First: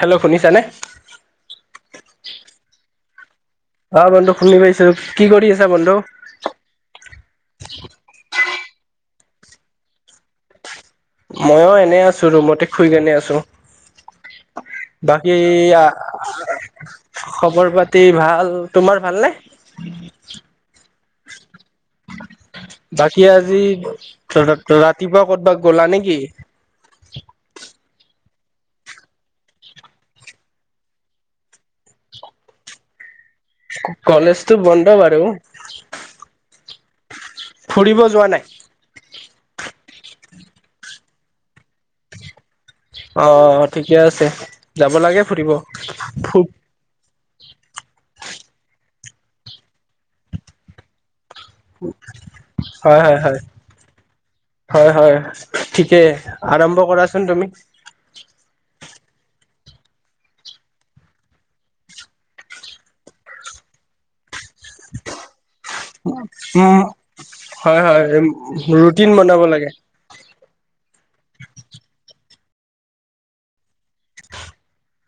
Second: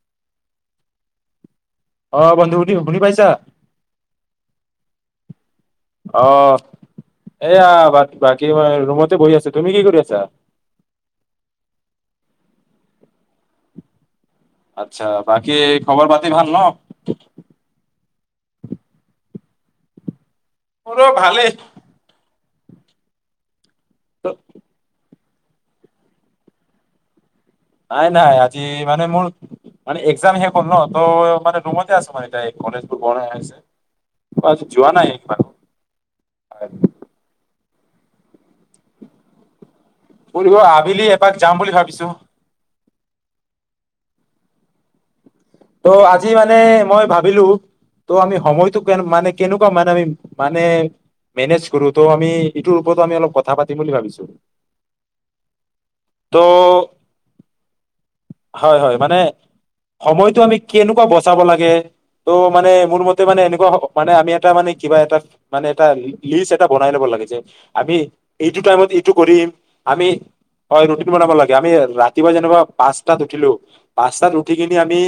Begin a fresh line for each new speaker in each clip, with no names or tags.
Hello শুনিছানে।
অ বন্ধু শুনি পাইছা।
অ বন্ধু শুনি পাইছোঁ কি কৰি আছ।
অ এয়া, বাক বাকী। কি ৰুমতে বহি আছা তুমি কি কৰি আছা।
ময়ো এনে আছো ৰুমতে শুই পিনে আছো।
আচ্ছা বাকী খৱৰ পাতি ভাল ন।
খবৰ পাতি ভাল তোমাৰ ভালনে।
মোৰো ভালেই
বাকী আজি। [unintelligible] ত ৰাতিপুৱা। ক'ৰবাত গ'লা নেকি।
নাই নাই আজি মানে মোৰ মানে একজাম শেষ হ'ল ন তৌ মানে ৰুমতে আছো মানে এ কলেজবোৰ বন হৈ আছে।
কলেজটো
আজি
বন্ধ
যোৱা নাই
বাৰু। ফুৰিব যোৱা নাই।
ফুৰিব আবেলি এপাক যাম বুলি ভাবিছো।
অ ঠিকে আছে, যাব লাগে। ফুৰিব।
ত' আজি
ফু
মানে মই ভাব। ভাবিলো ত' আমি সময়টো কে মানে কেনেকুৱা মানে আমি মানে। মেনেজ কৰো ত' আমি ইটোৰ ওপৰতো
হয়
আমি
হয়
অলপ
হয়,
কথা পাতিম বুলি ভাবিছো
হয় হয় ঠিকে আৰম্ভ
ত'
কৰাচোন তুমি।
হয় হয় মানে সময়ত। সময়টো আমি কেনেকুৱা বচাব লাগে ত' মানে মোৰ মতে মানে এনেকুৱা মানে আমি এটা মানে কিবা এটা মানে এটা। লিষ্ট এটা
উম
বনাই ল'ব লাগে যে
হয়
আমি
হয়
এইটো টাইমত
ৰুটিন
এইটো
বনাব
কৰিম
লাগে।
আমি। হয় ৰুটিটো বনাব লাগে আমি ৰাতিপুৱা যেনেকা পাঁচটাত উঠিলো পাঁচটাত উঠি কিনি আমি।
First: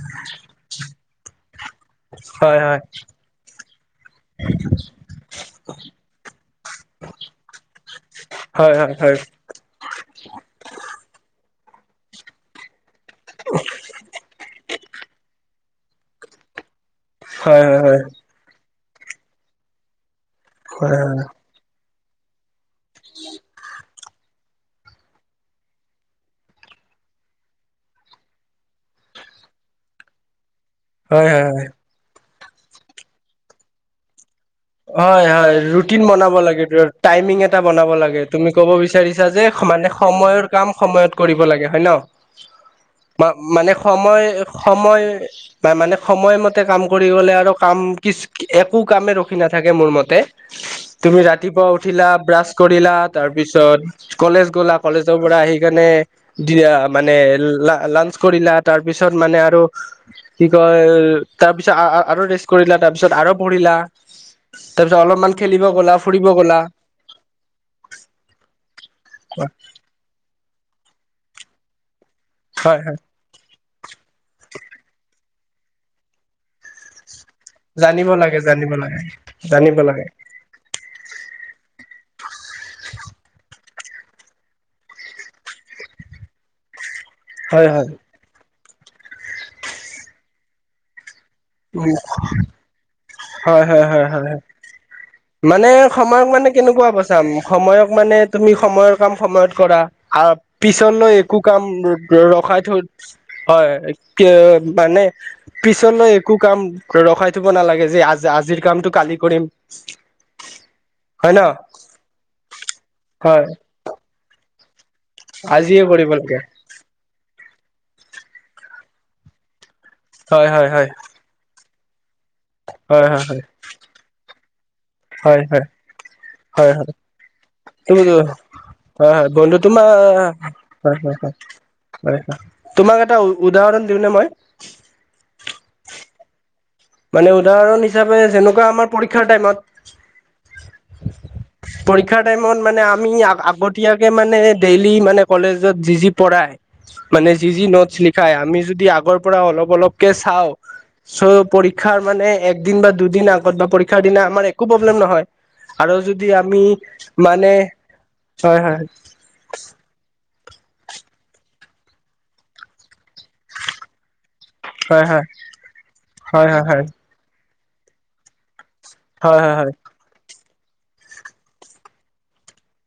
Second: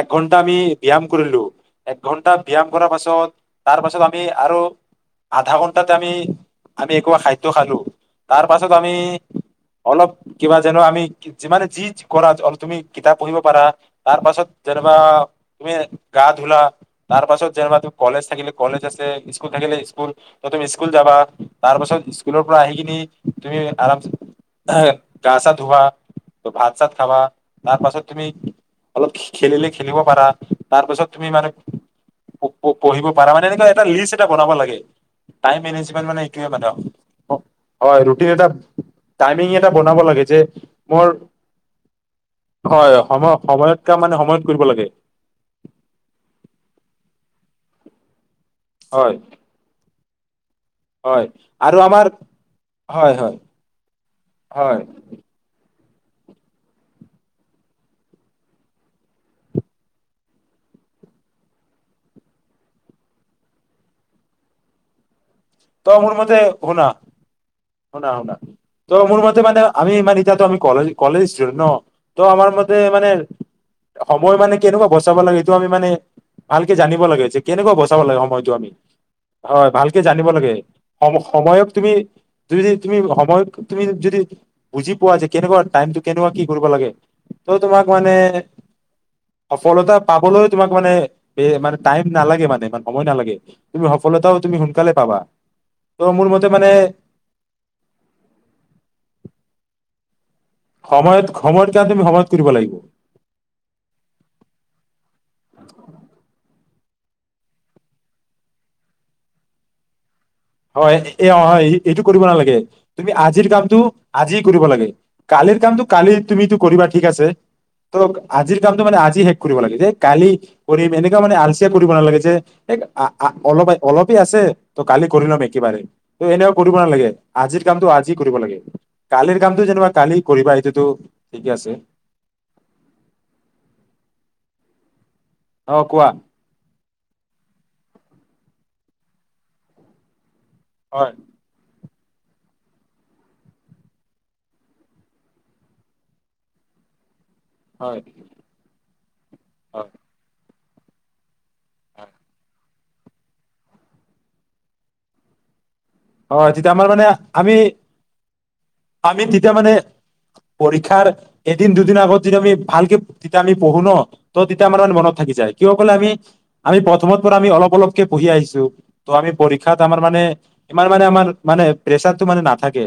এক ঘণ্টা আমি ব্যায়াম। কৰিলোঁ। এক ঘন্টা
হয়
ব্যায়াম
হয়
কৰাৰ পাছত তাৰ পাছত আমি আৰু আধা ঘন্টাতে আমি আমি একোবা খাদ্য খালো তাৰ পাছত
হয়
আমি
হয় হয়
অলপ কিবা যেনো আমি যিমানে যি কৰা অলপ তুমি? কিতাপ পঢ়িব পাৰা তাৰ পাছত। যেনেবা তুমি গা ধুলা। তাৰ পাছত
হয় হয়
যেনিবা ত
হয়।
কলেজ থাকিল কলেজ। যে স্কুল থাকিলে স্কুল। ত তুমি স্কুল
হয়
যাবা তাৰ পাছত স্কুলৰ পৰা আহি কিনি তুমি আৰাম গা চা ধোৱাা ভাত চাত খাবা তাৰ পাছত তুমি অলপ খেলিলে খেলিব পাৰা। তাৰপাছত তুমি
হয়
মানে
হয়
পঢ়িব পাৰ মানে এনেকুৱা এটা লিষ্ট। এটা বনাব লাগে
হয় হয়
টাইম
ৰুটিন
মেনেজমেন্ট মানে
বনাব
এইটোৱে
লাগ
মানে
টাইমিং এটা বনাব
হয়
লাগে
ৰুটিন এটা
তুমি ক'ব বিচাৰিছা যে
টাইমিং এটা
মানে
বনাব লাগে যে
সময়ৰ কাম
মোৰ
সময়ত কৰিব লাগে হয় ন
হয় সময়
মানে
সময়ত কাম
সময়। [unintelligible] এই
সময়ত কৰিব লাগে
সময় মানে সময়মতে কাম কৰি গলে আৰু কাম কিছ। একো কামে
হয়
ৰখ। তে মোৰ মতে তুমি
হয়
ৰাতিপুৱা
আৰু আমাৰ
উঠিলা ব্ৰাছ কৰিলা
হয়
তাৰ
হয়
পিছত কলেজ গলা
হয়
কলেজৰ পৰা আহি কেনে? দিয়া মানে লাঞ্চ কৰিলা তাৰপিছত মানে আৰু কি কয় তাৰপিছত আৰু ৰেষ্ট কৰিলা তাৰপিছত আৰু পঢ়িলা। তাৰপিছত অলপমানান।
ত মোৰ মতে শুনা শুনা শুনা ত মোৰ মতে মানে আমি মানে এতিয়াতো আমি কলেজ। কলেজ স্তোডেন্ত শ? ত' আমাৰ মতে
হয় হয়।
মানে সময় মানে কেনেকুৱা বচাব লাগে। তো আমি মানে ভালকে জানিব লাগে। কেনেকুৱা বচাব
জানিব লাগে
সময়টো আমি
জানিব লাগে
হয়
জানিব
ভালকে
লাগে।
জানিব সময়ক তুমি যদি তুমি সময়ক তুমি যদি বুজি পোৱা যে কেনেকুৱা টাইমটো কেনেকুৱা কি কৰিব লাগে। ত
হয়
তোমাক
হয়।
মানে। সফলতা পাবলৈও তোমাক মানে ব মানে
উম
টাইম নালাগে মানে ই সময় নালাগে
হয় হয়
তুমি
হয় হয়
সফলতাও
হয়।
তুমি সোনকালে। পাবা
মানে
ত' মোৰ
সময়ক
মতে
মানে কেনেকুৱা ব চাম সময়ক মানে তুমি সময়ৰ কাম সময়ত কৰা। আৰু পিছলৈ
সময়ত
একো কাম
সময়ত তুমি সময়ত কৰিব
ৰখাই
লাগিব
থৈ হয় মানে পিছলৈ। কাম ৰখাই থব নালাগে যে আজ আজিৰ কামটো কালি কৰিম।
হয় এ অ হয় এইটো কৰিব নালাগে। তুমি
হয়।
আজিৰ কামটো আজি কৰিব লাগে। কালিৰ কামটো
আজিয়ে কৰিব
কালি
লাগে
তুমি কৰিবা ঠিক আছে। ত আজিৰ কামটো মানে আজি শেষ কৰিব লাগে। দ কালি
হয় হয় হয়
কৰিম এনেকোৱা মানে আলোচনা তে কৰিব নালাগে। যে
হয় হয়
অলপ অলপে আছে ত কালি কৰি
হয়
ল'ম
হয়
একেবাৰে ত এনেকুৱা
হয়
কৰিব
হয়
নালাগে আজিৰ কামটো
হয়
আজি কৰিব লাগে
হয়
কালিৰ
বন্ধু
কামটো যেনিবা কালি কৰিবা এইটোতো
হয় হয় হয়
ঠিকে আছে
তোমাৰ তোমাক এটা উদাহৰণ দিওঁনে মই
অ কোৱা
মানে উদাহৰণ হিচাপে যেনেকোৱা আমাৰ পৰীক্ষাৰ টাইমত
হয়।
পৰীক্ষাৰ টাইমত মানে আমি আগতীয়াকে মানে ডেইলি মানে কলেজত যি যি পঢ়ায় মানে যি যি নোটছ
হয়
লিখায় আমি যদি আগৰ পৰা অলপ
হয়
অলপকে চাওঁ চ পৰী ক্ষাৰ
হয়
মানে একদিন বা দুদিন আগত বা পৰীক্ষাৰ দিনা আমাৰ একো প্ৰব্লেম নহয়। আৰু যদি
হয়
আমি
তেতিয়া আমাৰ মানে আমি
হয় হয়
আমি তেতিয়া মানে পৰীক্ষাৰ এদিন দুদিনৰ আগত যেতিয়া আমি ভালকে তেতিয়া আমি পঢ়ো ন ত তেতিয়া আমাৰ মানে
হয়
মনত
হয়
থাকি যায়। কিয় কলে আমি
হয় হয়
আমি
হয়
প্ৰথমৰ পৰা আমি অলপ অপলকে পঢ়ি আহিছো। ত আমি
হয় হয় হয়
পৰীক্ষাত আমাৰ মানে ইমান মানে আমাৰ মানে প্ৰেছাৰটো মানে নাথাকে।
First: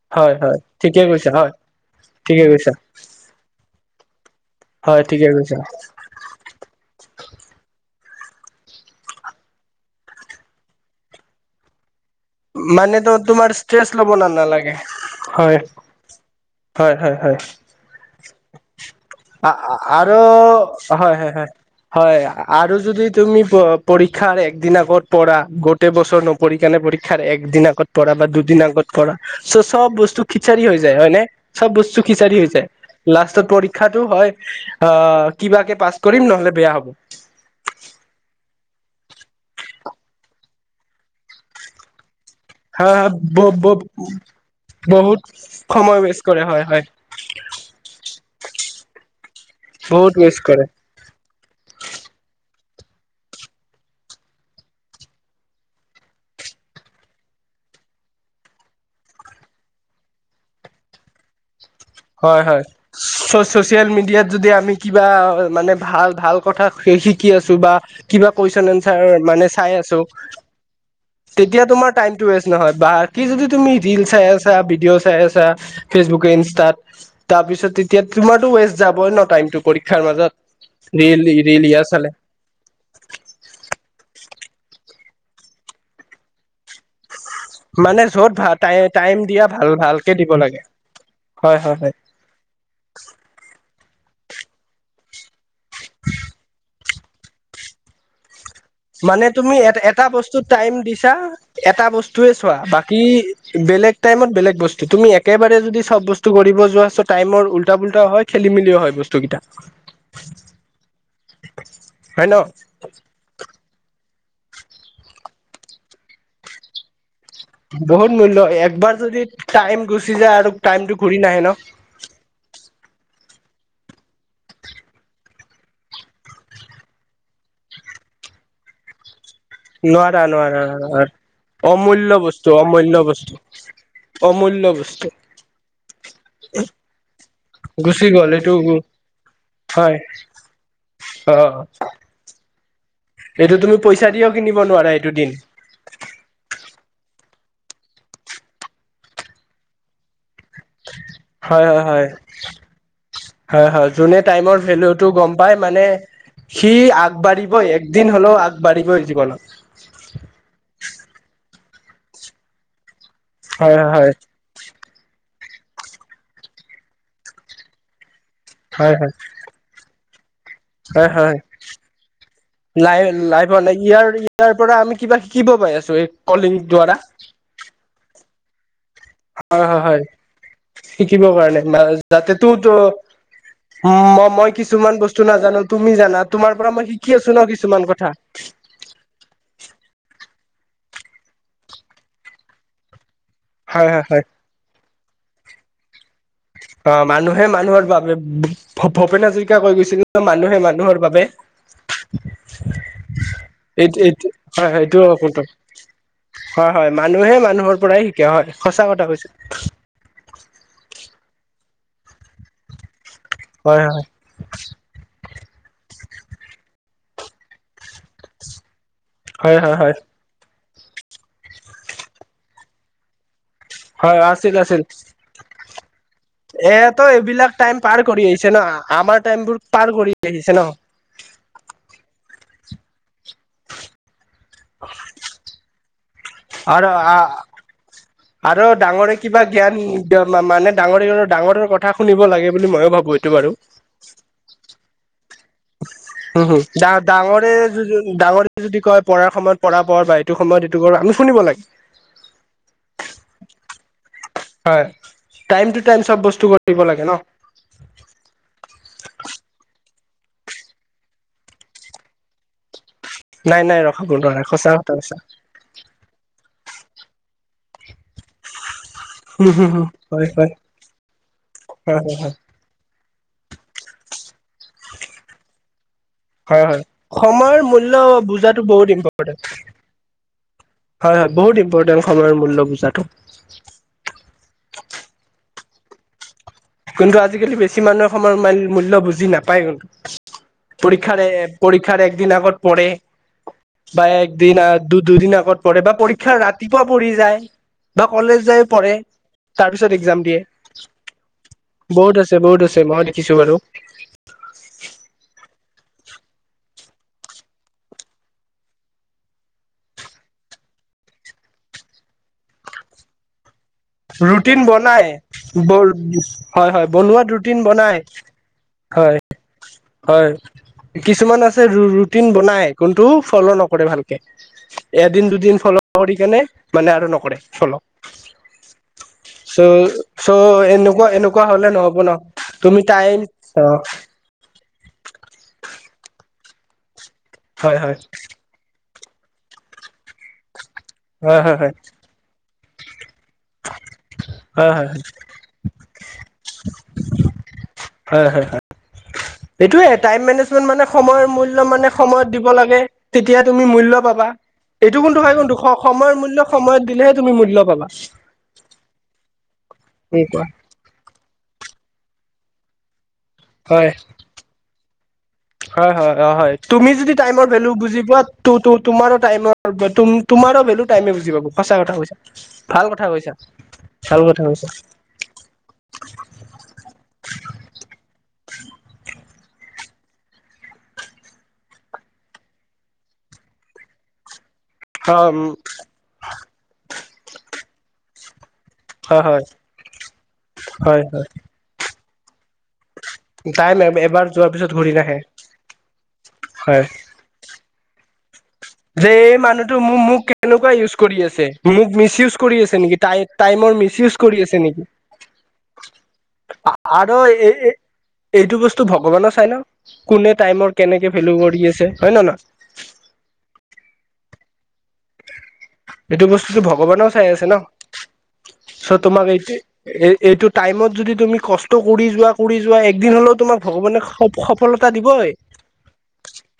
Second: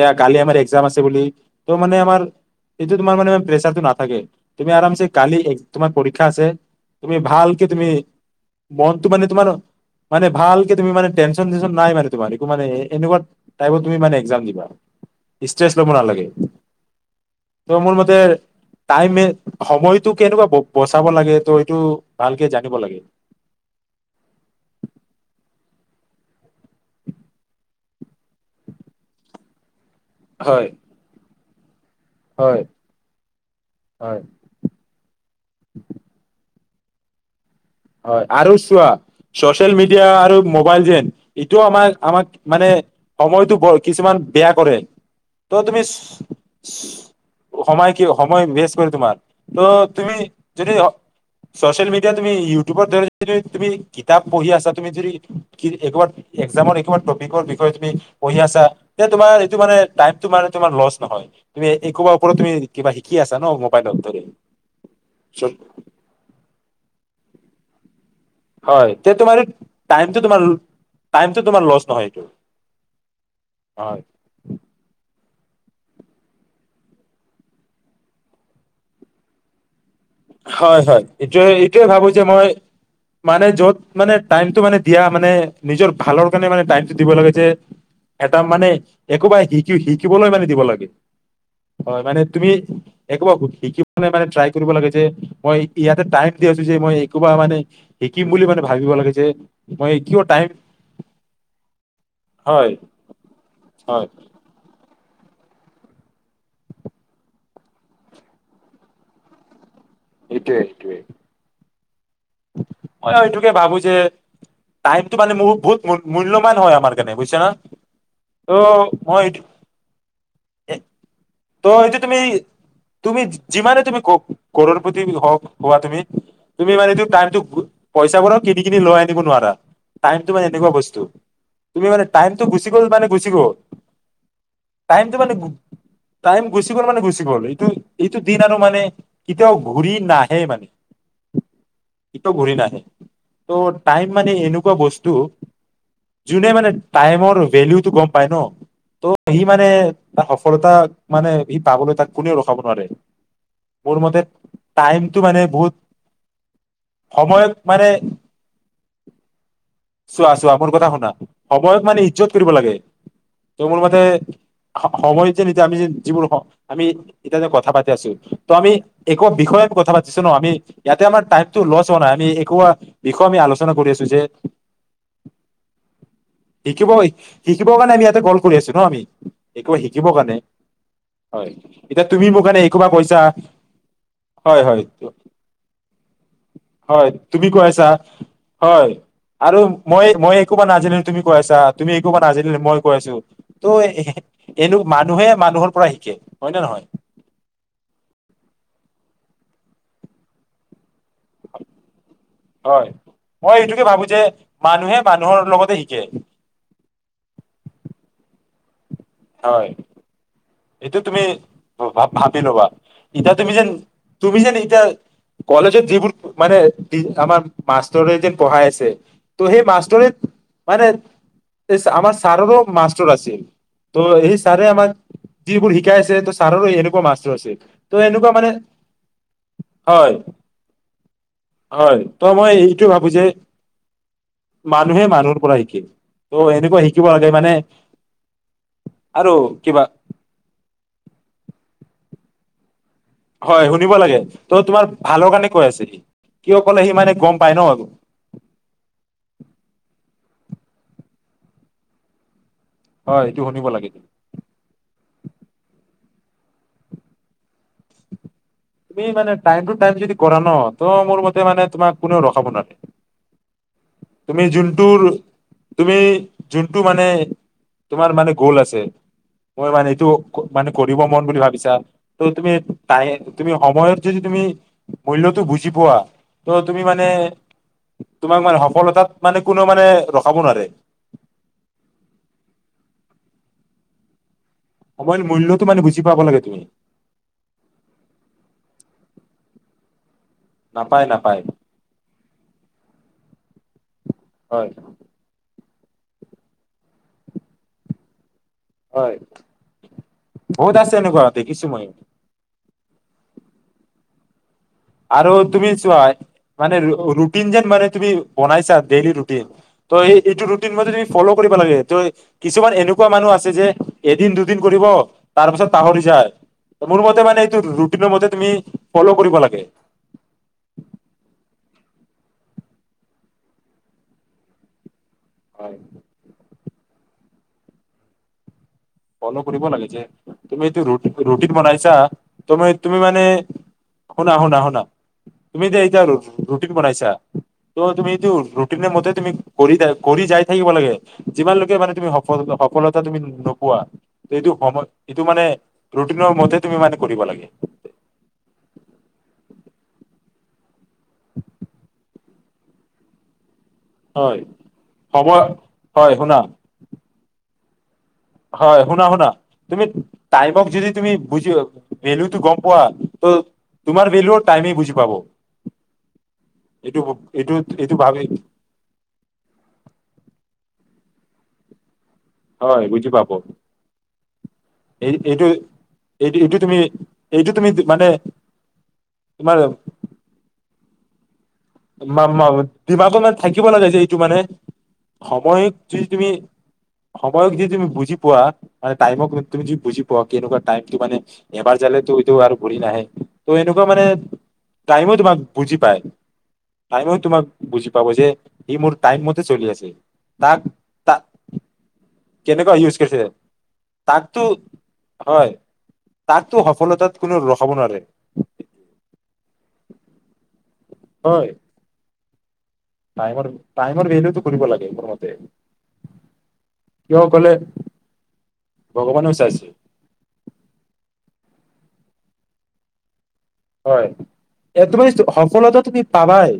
এয়া
হয়
কালি আমাৰ
হয়
এক্সাম আছে
ঠিকে
বুলি
কৈছা হয়
ত' মানে আমাৰ
ঠিকে কৈছা
এইটো তোমাৰ মানে প্ৰেচাৰটো না তাকে। তুমি
হয়
আৰামছে
ঠিকে
কালি
কৈছা।
তোমাৰ পৰীক্ষা আছে। তুমি ভালকে তুমি মনটো মানে তোমাৰ মানে ভালকে তুমি মানে টেনচন চেনচন নাই মানে তোমাৰ একো
মানে ত
এনেকুৱা
তোমাৰ
টাইপত
ষ্ট্ৰেচ
তুমি
লব
মানে
ন
এক্জাম দিবা
নালাগে। হয়
ষ্ট্ৰেছ ল'ব নালাগে
হয় হয় হয়
ত' মোৰ মতে টাইম সময়টো
আৰু
কেনেকুৱা ব বচাব
হয় হয়
লাগে ত'
হয়
এইটো
হয়
ভালকে জানিব
আৰু
লাগে।
যদি তুমি পৰীক্ষাৰ একদিন আগত পঢ়া গো টেই বছৰ নপঢ়িকিনে পৰী ক্ষাৰ একদিন আগত পঢ়া বা দুদিন আগত পঢ়া। চব বস্তু খিচাৰি
হয়।
হৈ যায়। হয় নে? চব বস্তু খিচাৰি
হয়
হৈছে লাষ্টত পৰীক্ষাটো হয় অ কিবাকে পাছ কৰিম নহলে বেয়া হ'ব। [unintelligible]
হয় আৰু চোৱা চচিয়েল মিডিয়া আৰু মোবাইল যেন এইটোও আমাৰ আমাক মানে
হা
সময়তো কিছুমান বেয়া কৰে
বহুত
।ত' তুমি চ
সময় ৱেষ্ট কৰে হয় হয়
ইচ সময় সময় বেচ কৰে তোমাৰ ত'
বহুত
তুমি
ৱেষ্ট কৰে।
যদি চচিয়েল মিডিয়া তুমি ইউ তুমি কিতাপ পঢ়ি আছা, তুমি যদি একবাৰে এক্সামৰ একবাৰ টপিকৰ বিষয়ে তুমি পঢ়ি আছা, ত তোমাৰ এইটো মানে টাইমটো মানে তোমাৰ লষ্ট নহই।
হয় হয়, ছ ছচিয়েল
মোবাইলত ধৰি
মিডিয়াত যদি আমি কিবা মানে ভাল ভাল কথা শি শি কি আছো বা। কিবা কুৱেশচন
হয়
এনচাৰ
তে তোমাৰ
মানে চাই আছো,
টাইমটো তোমাৰ টাইমটো
তেতিয়া
লছ
তোমাৰ
নহয়
টাইম
এইটো
টো ৱেষ্ট নহয় বাকী যদি তুমি
হয়
ৰিল চাই আছা ভিডিঅ' চাই আছা। ফেচবুকে, ইনষ্টাত তাৰপিছত তেতিয়া তোমাৰো ৱেষ্ট যাবই ন টাইমটো কৰি।
হয় হয়, এটোৱে এইটোৱে ভাবো
চালে
যে মই মানে যত মানে টাইমটো মানে। এতিয়া মানে নিজৰ ভালৰ কাৰণে মানে টাইমটো দিব লাগে।
মানে য'ত
এটা মানে
টাইম
একোবাই
দিয়া ভাল
শিকি
ভালকে
শিকিবলৈ মানে দিব লাগে। হয়, মানে তুমি একোবা শিকিব। মানে মানে ত্ৰাই কৰিব লাগে যে। মই ইয়াতে টাইম দি আছো যে, মই একোবা মানে শিকিম বুলি মানে ভাবিব লাগে যে
মানে তুমি এট
মই
এটা
কিয়
বস্তুত টাইম দিছা এটা বস্তুৱে চোৱা
হয়
বাকি বেলেগ
হয়
টাইমত বেলেগ বস্তু তুমি একেবাৰে যদি চব বস্তু কৰিব যোৱা, চ টাইমৰ উল্টা পুল্টাও হয়, খেলি মেলিও হয় বস্তু কেইটা।
এটোৱে সেটোৱে।
হয় ন
হয় আও এইটোকে ভাবিছো। যে টাইমটো মানে মূল বহুত মূল্যবান হয় আমাৰ কাৰণে। বুজিছা না
বহুত মূল্য
ত'
একবাৰ যদি
মই এইটো
টাইম গুচি যায় আৰু টাইমটো ঘূৰি নাহে ন।
ত' সেইটো তুমি তুমি যিমানে তুমি ক কৰৰ প্ৰতি হওক হোৱা তুমি, তুমি মানে টো। টাইমটো, পইচাবোৰও কিনি কিনি লৈ আনিব নোৱাৰো।
নোৱাৰা
টাইমটো মানে
নোৱাৰা
এনেকুৱা বস্তু,
নোৱাৰা।
তুমি মানে
অমূল্য
টাইমটো
বস্তু
গুচি গল
অমূল্য
মানে গুচি
বস্তু
গল,
অমূল্য বস্তু
টাইমটো মানে টাইম গুচি গল মানে গুচি গল, এইটো
গুচি
এইটো
গ'ল
দিন আৰু মানে কেতিয়াও ঘূৰি
হয়
নাহে মানে।
অ
টো ঘূৰি নাহে।
এইটো তুমি
ত'
পইচা
টাইম
দিও
মানে
কিনিব
এনেকুৱা
নোৱাৰা এইটো
বস্তু
দিন
যোনে মানে। টাইমৰ ভেলউটো গম পাই ন, ত সি মানে তাক সফলতা মানে সি
হয় হয়
পাবলৈ
হয়,
কোনেও ৰখাব নোৱাৰে
হয় হয়,
মোৰ মতে
যোনে টাইমৰ ভেলুটো
টাইমটো
গম পায়
বহুত
মানে সি আ
সময়ক
আগবাঢ়িবই
মানে
একদিন হলেও আগবাঢ়িবই জীৱনত।
চোৱা চোৱা মোৰ কথা শুনা, সময়ত মানে ইজ্জত কৰিব লাগে। ত,
হয়
মোৰ মতে
হয়
সময় তি আমিযেন যিবোৰ হ আমি এতিয়া যে কথা পাতি আছো ত আমি
হয় হয়
একো বিষয়ে কথা পাতি আমি ইয়াতে
হয়
আমাৰ
হয়
টাইম। লছ হোৱা নাই আমি একো আ
লাই
বিষয়ে আমি
লাইভত
আলোচনা কৰি আছো
ইয়াৰ
যে,
ইয়াৰ পৰা আমি কিবা শিকিব পাই আছো এই কলিং
শিকিব
দ্বাৰা
শিকিব কাৰণে আমি কল কৰি আছো ন আমি।
হয়
একো
হয় হয়
শিকিবৰ কাৰণে
শিকিব
হয়
কাৰণে
এতিয়া তুমি
যাতে
মোৰ
তো
কাৰণে
তো
একোবা কৈছা
ম মই
হয় হয়
কিছুমান
ত
বস্তু নাজানো তুমি জানা তোমাৰ পৰা মই
হয়
শিকি আছো ন
তুমি কৈ
কিছুমান
আছা
কথা
হয় আৰু মই মই একো বা নাজানিলো তুমি কৈ আছা তুমি একো বা নাজানিলে মই কৈ আছো। ত
হয় হয় হয়
এনো মানুহে মানুহৰ পৰা শিকে। হয় নে নহয়
অ', মানুহে মানুহৰ বাবে ভূপেন হাজৰিকা কৈ গৈছিলে মানুহে মানুহৰ বাবে।
হয়
[unintelligible]
মই এইটোকে ভাবো
এইটো
যে
এইটো হয় হয়
মানুহে
এইটো
মানুহৰ লগতে শিকে
হয় হয় মানুহে মানুহৰ পৰাই শিকে হয়। সঁচা। কৈছা।
সেইটো তুমি ভাবি ল'বা। ইতিয়া তুমি যে
হয় হয়
তুমি যে ইতিয়া কলেজৰ যিবোৰ মানে আমাৰ মাষ্টৰে যেন পঢ়াই আছে। ত
হয়
সেই
হয় হয়
মাষ্টৰে মানে আমাৰ ছাৰৰো মাষ্টৰ আছিল। ত এই চাৰে আমাৰ
এ তো এইবিলাক টাইম
ত'
পাৰ কৰি
এনেকুৱা মানে
আহিছে ন আমাৰ টাইমবোৰ পাৰ
হয়
কৰি আহিছে ন।
হয় ত মই এইটোয়ে ভাবো যে মানুহে মানুহৰ পৰা শিকে ত' এনেকুৱা
আৰু
শিকিব লাগে মানে
আৰু
আৰু কিবা
ডাঙৰ ডাঙৰৰ কথা শুনিব লাগে বুলি ময়ো ভাবোঁ।
হয় শুনিব লাগে ত তোমাৰ ভালৰ কাৰণে কৈ আছিল।
উম হুম ডাঙ ডাঙৰে ডাঙৰে যদি কয় পঢ়াৰ সময়ত পঢ়া পঢ় বাই। এইটো সময়ত এইটো কৰ আমি শুনিব লাগে।
হয় ইেইটো শুনিব লাগে।
হয় টাইম টু টাইম চব বস্তু কৰিব লাগে ন।
তুমি মানে টাইম টো টাইম যদি কৰা ন ত মোৰ মতে মানে তোমাক কোনেও ৰখাব নোৱাৰে।
নাই নাই ৰ
তুমি জোনটোৰ তুমি জোনটো মানে তোমাৰ মানে গ'ল আছে। মই মানে এইটো
হয় হয়
মানে কৰিব মন বুলি ভাবিছা
হয় হয়
ত তুমি তাই তুমি সময়ত যদি তুমি মূল্যটো বুজি পোৱা ত
হয়
তুমি
হয়
মানে
সময়ৰ মূল্য
তোমাক মানে
বুজাটো ব বহুত
সফলতাত মানে
ইম্পৰটেন্ট
কোনো মানে ৰখাব নোৱাৰে
হয় হয় বহুত ইম্পৰটেণ্ট সময়ৰ মূল্য বুজাটো।
সময় মূল্যটো মানে বুজি পাব লাগে তুমি
কিন্তু আজিকালি বেছি মানুহে সময়ৰ মূল্য বুজি নাপায় কিন্তু
নাপায়
পৰীক্ষাৰ
নাপায়
পৰীক্ষাৰ একদিন আগত পঢ়ে বা একদিন
হয়
দু দুদিন আগত পৰীক্ষা ৰাতিপুৱা পঢ়ি যায় বা কলেজ যাই পঢ়ে
হয়
তাৰ পিছত একজাম দিয়ে
বহুত আছে এনেকুৱা দেখিছো মই
বহুত আছে বহুত আছে মই দেখিছো বাৰু
আৰু তুমি তোৱাই মানে ৰুটিন যেন মানে তুমি বনাইছা ডেইলি ৰুটিন, ত এইটো ৰুটিন মতে তুমি ফ'ল' কৰিব লাগে ত কিছুমান এনেকুৱা মানুহ আছে যে, এদিন দুদিন
ৰুটিন
কৰিব
বনাই
তাৰ পাছত পাহৰি যায়
হয় হয়
মোৰ মতে
বনোৱাত
মানে এইটো
ৰুটিন বনাই
ৰুটিনৰ মতে তুমি ফল'
হয়
কৰিব লাগে।
হয় কিছুমান আছে ৰুটিন বনাই কোনটো ফল' নকৰে ভালকে। এদিন দুদিন
হয়
ফল কৰি কেনে মানে আৰু নকৰে ফল
ফল' কৰিব লাগে
চ'
যে
চ'
তুমি এইটো
এনেকুৱা এনেকুৱা
ৰুটিত
হলে
বনাইছা,
নহ'ব ন
তুমি তুমি
টাইম
মানে
অ
শুনা শুনা শুন না তুমি যে এতিয়া ৰুটিন বনাইছা।
হয়
ত'
হয়
তুমি এইটো ৰুটিনৰ মতে তুমি কৰি কৰি যায়। থাকিব লাগে
হয়
যিমান
হয় হয়
লোকে মানে তুমি সফল সফলতা তুমি ন- পোৱা এইটো
হয়
সময়
হয়
এইটো মানে ৰুটিনৰ মতে তুমি মানে কৰিব লাগে।
হয় হয় হয় এইটোয়ে টাইম মেনেজমেন্ট মানে সময়ৰ মূল্য মানে সময়ত দিব লাগে তেতিয়া তুমি মূল্য পাবা
হয়
এইটো কোনটো হয়
সময়
কিন্তু
হয়
সময়ৰ
শুনা
মূল্য সময়ত দিলেহে তুমি মূল্য কলা
হয় শুনা শুনা তুমি
এনেকুৱা
টাইমক যদি তুমি বুজি ভেলোটো গম পোৱা ত'
হয়
তোমাৰ ভেলুও টাইমে বুজি পাব
হয় হয় হয় হয় তুমি
এইটো
যদি টাইমৰ
এইটো
ভেলু
এইটো
বুজি পোৱা
ভাবি
তোমাৰো টাইমৰ তোমাৰো ভেলু টাইমে বুজি পাব সঁচা কথা কৈছা। ভাল
হয়
কথা
বুজি পাব
কৈছা ভাল কথা কৈছা।
এই এইটো এইটো এইটো তুমি এইটো তুমি মানে তোমাৰ মাম মাৱে দমাকো মানে থাকিব লগাই যে এইটো মানে
অ', উম,
সময়ক যদি তুমি সময়ক যদি তুমি বুজি পোৱা মানে
হয়,
টাইমক
হয়,
যদি বুজি পোৱা। কেনেকুৱা টাইমটো
হয়,
মানে
হয়,
এবাৰ যালে তই - টো আৰু ঘূৰি নাহে। ত'
তাই
এনেকুৱা মানে
এবাৰ যোৱাৰ পিছত ঘূৰি
টাইমো
নাহে।
তোমাক বুজি পায়।
হয়,
টাইমো তোমাক বুজি পাব যে- ই মোৰ
যে
টাইম
এই
মতে চলি
মানুহটো
আছে
মোক, মোক
তাক
কেনেকুৱা ইউজ কৰি
তাক
আছে। মোক মিচ- ইউজ কৰি
কেনেকুৱা
আছে
ইউজ
নেকি,
কৰিছে
টাইমৰ মিচ- ইউজ কৰি
তাকতো
আছে নেকি।
হয় তাকতো সফলতাত
আৰু
কোনো
এই,
ৰখাব নোৱাৰে
এইটো বস্তু ভগৱানৰ চাই ন' কোনে টাইমৰ-। কেনেকৈ ভেলু
হয়
কৰি আছে। হয়, নে নহয়।
টাইমৰ টাইমৰ ভেলিতো কৰিব লাগে মোৰ মতে।
এইটো বস্তুতটো ভগৱানেও
কিয়
চাই আছে
ক'লে
ন। চ' তোমাক
ভগৱানেও
এইটোয়ে
চাইছে
এইটো টাইমত যদি তুমি-। কষ্ট কৰি যোৱা, কৰি যোৱা একদিন হ'লো-।
হয়। এ' তুমি সফলতা তুমি পাবাই,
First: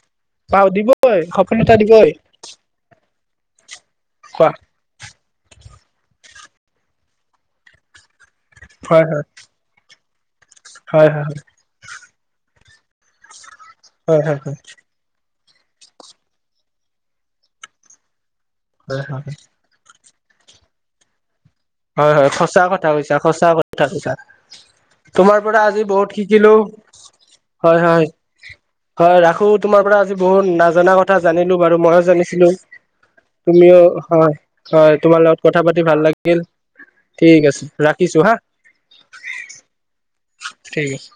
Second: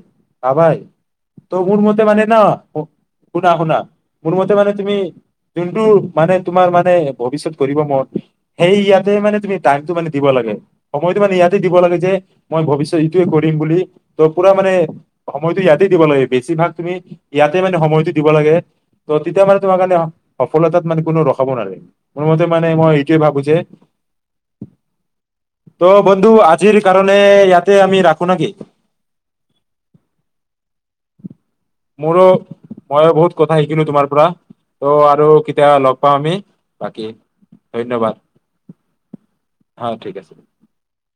বা
পাবাই।
দিবই
ত'
সফলতা
মোৰ মতে
দিবই
মানে ন' শুনা, শুনা-। মোৰ
কোৱা
মতে মানে তুমি-। যোনটো মানে, তোমাৰ মানে ভৱিষ্যত'ত কৰিব মন- সেই
হয়, হয়,
ইয়াতে মানে তুমি টাইমটো মানে-। দিব লাগে।
হয়,
সময়টো
হয়,
মানে
হয়।
ইয়াতে দিব মই ভাবো যে এইটোৱে কৰি-। ম বুলি।
হয়
ত'
হয়
পুৰা
হয়
মানে-। সময়তটো ইয়াতে দিব লাগে। বেছি ভাগ তুমি ইয়াতে মানে সময়টো-। দিব লাগে।
হয়
ত'
হয়
তেতিয়া মই তমাৰ কাৰণে-। সফল তা'ত মানে কোনো-। ৰখাব নোৱাৰে
হয়,
মোৰ
হয়,
মতে
সচা
মানে
কথা
মই
কৈছা,
এইটোৱে ভাবো
সচা
যে
কথা কৈছা। তোমাৰ পৰা আজি
ত'
বহুত
বন্ধু
সিকিলো। সিকিলো।
আজিৰ কাৰণে ইয়াতে
হয়,
আমি
হয়,
ৰাখো নেকি
হয় ৰাখো। তোমাৰ পৰা আজি বহুত নজনা কথা জানিলো বাৰু। মইও
মোৰো
জানিছিলো
মই বহুত কথা
তুমিও
শিকিলো তোমাৰ পৰা
হয়, হয়
ত'
তোমাৰ
আৰু
লগত কথা
কেতিয়া
পাতি ভাল
লগ পাম
লাগিল।
আমি বাকী
ঠিক আছে। ৰাখিছো
ধন্যবাদ
হাঁ।
হা ঠিক আছে
ঠিক আছে।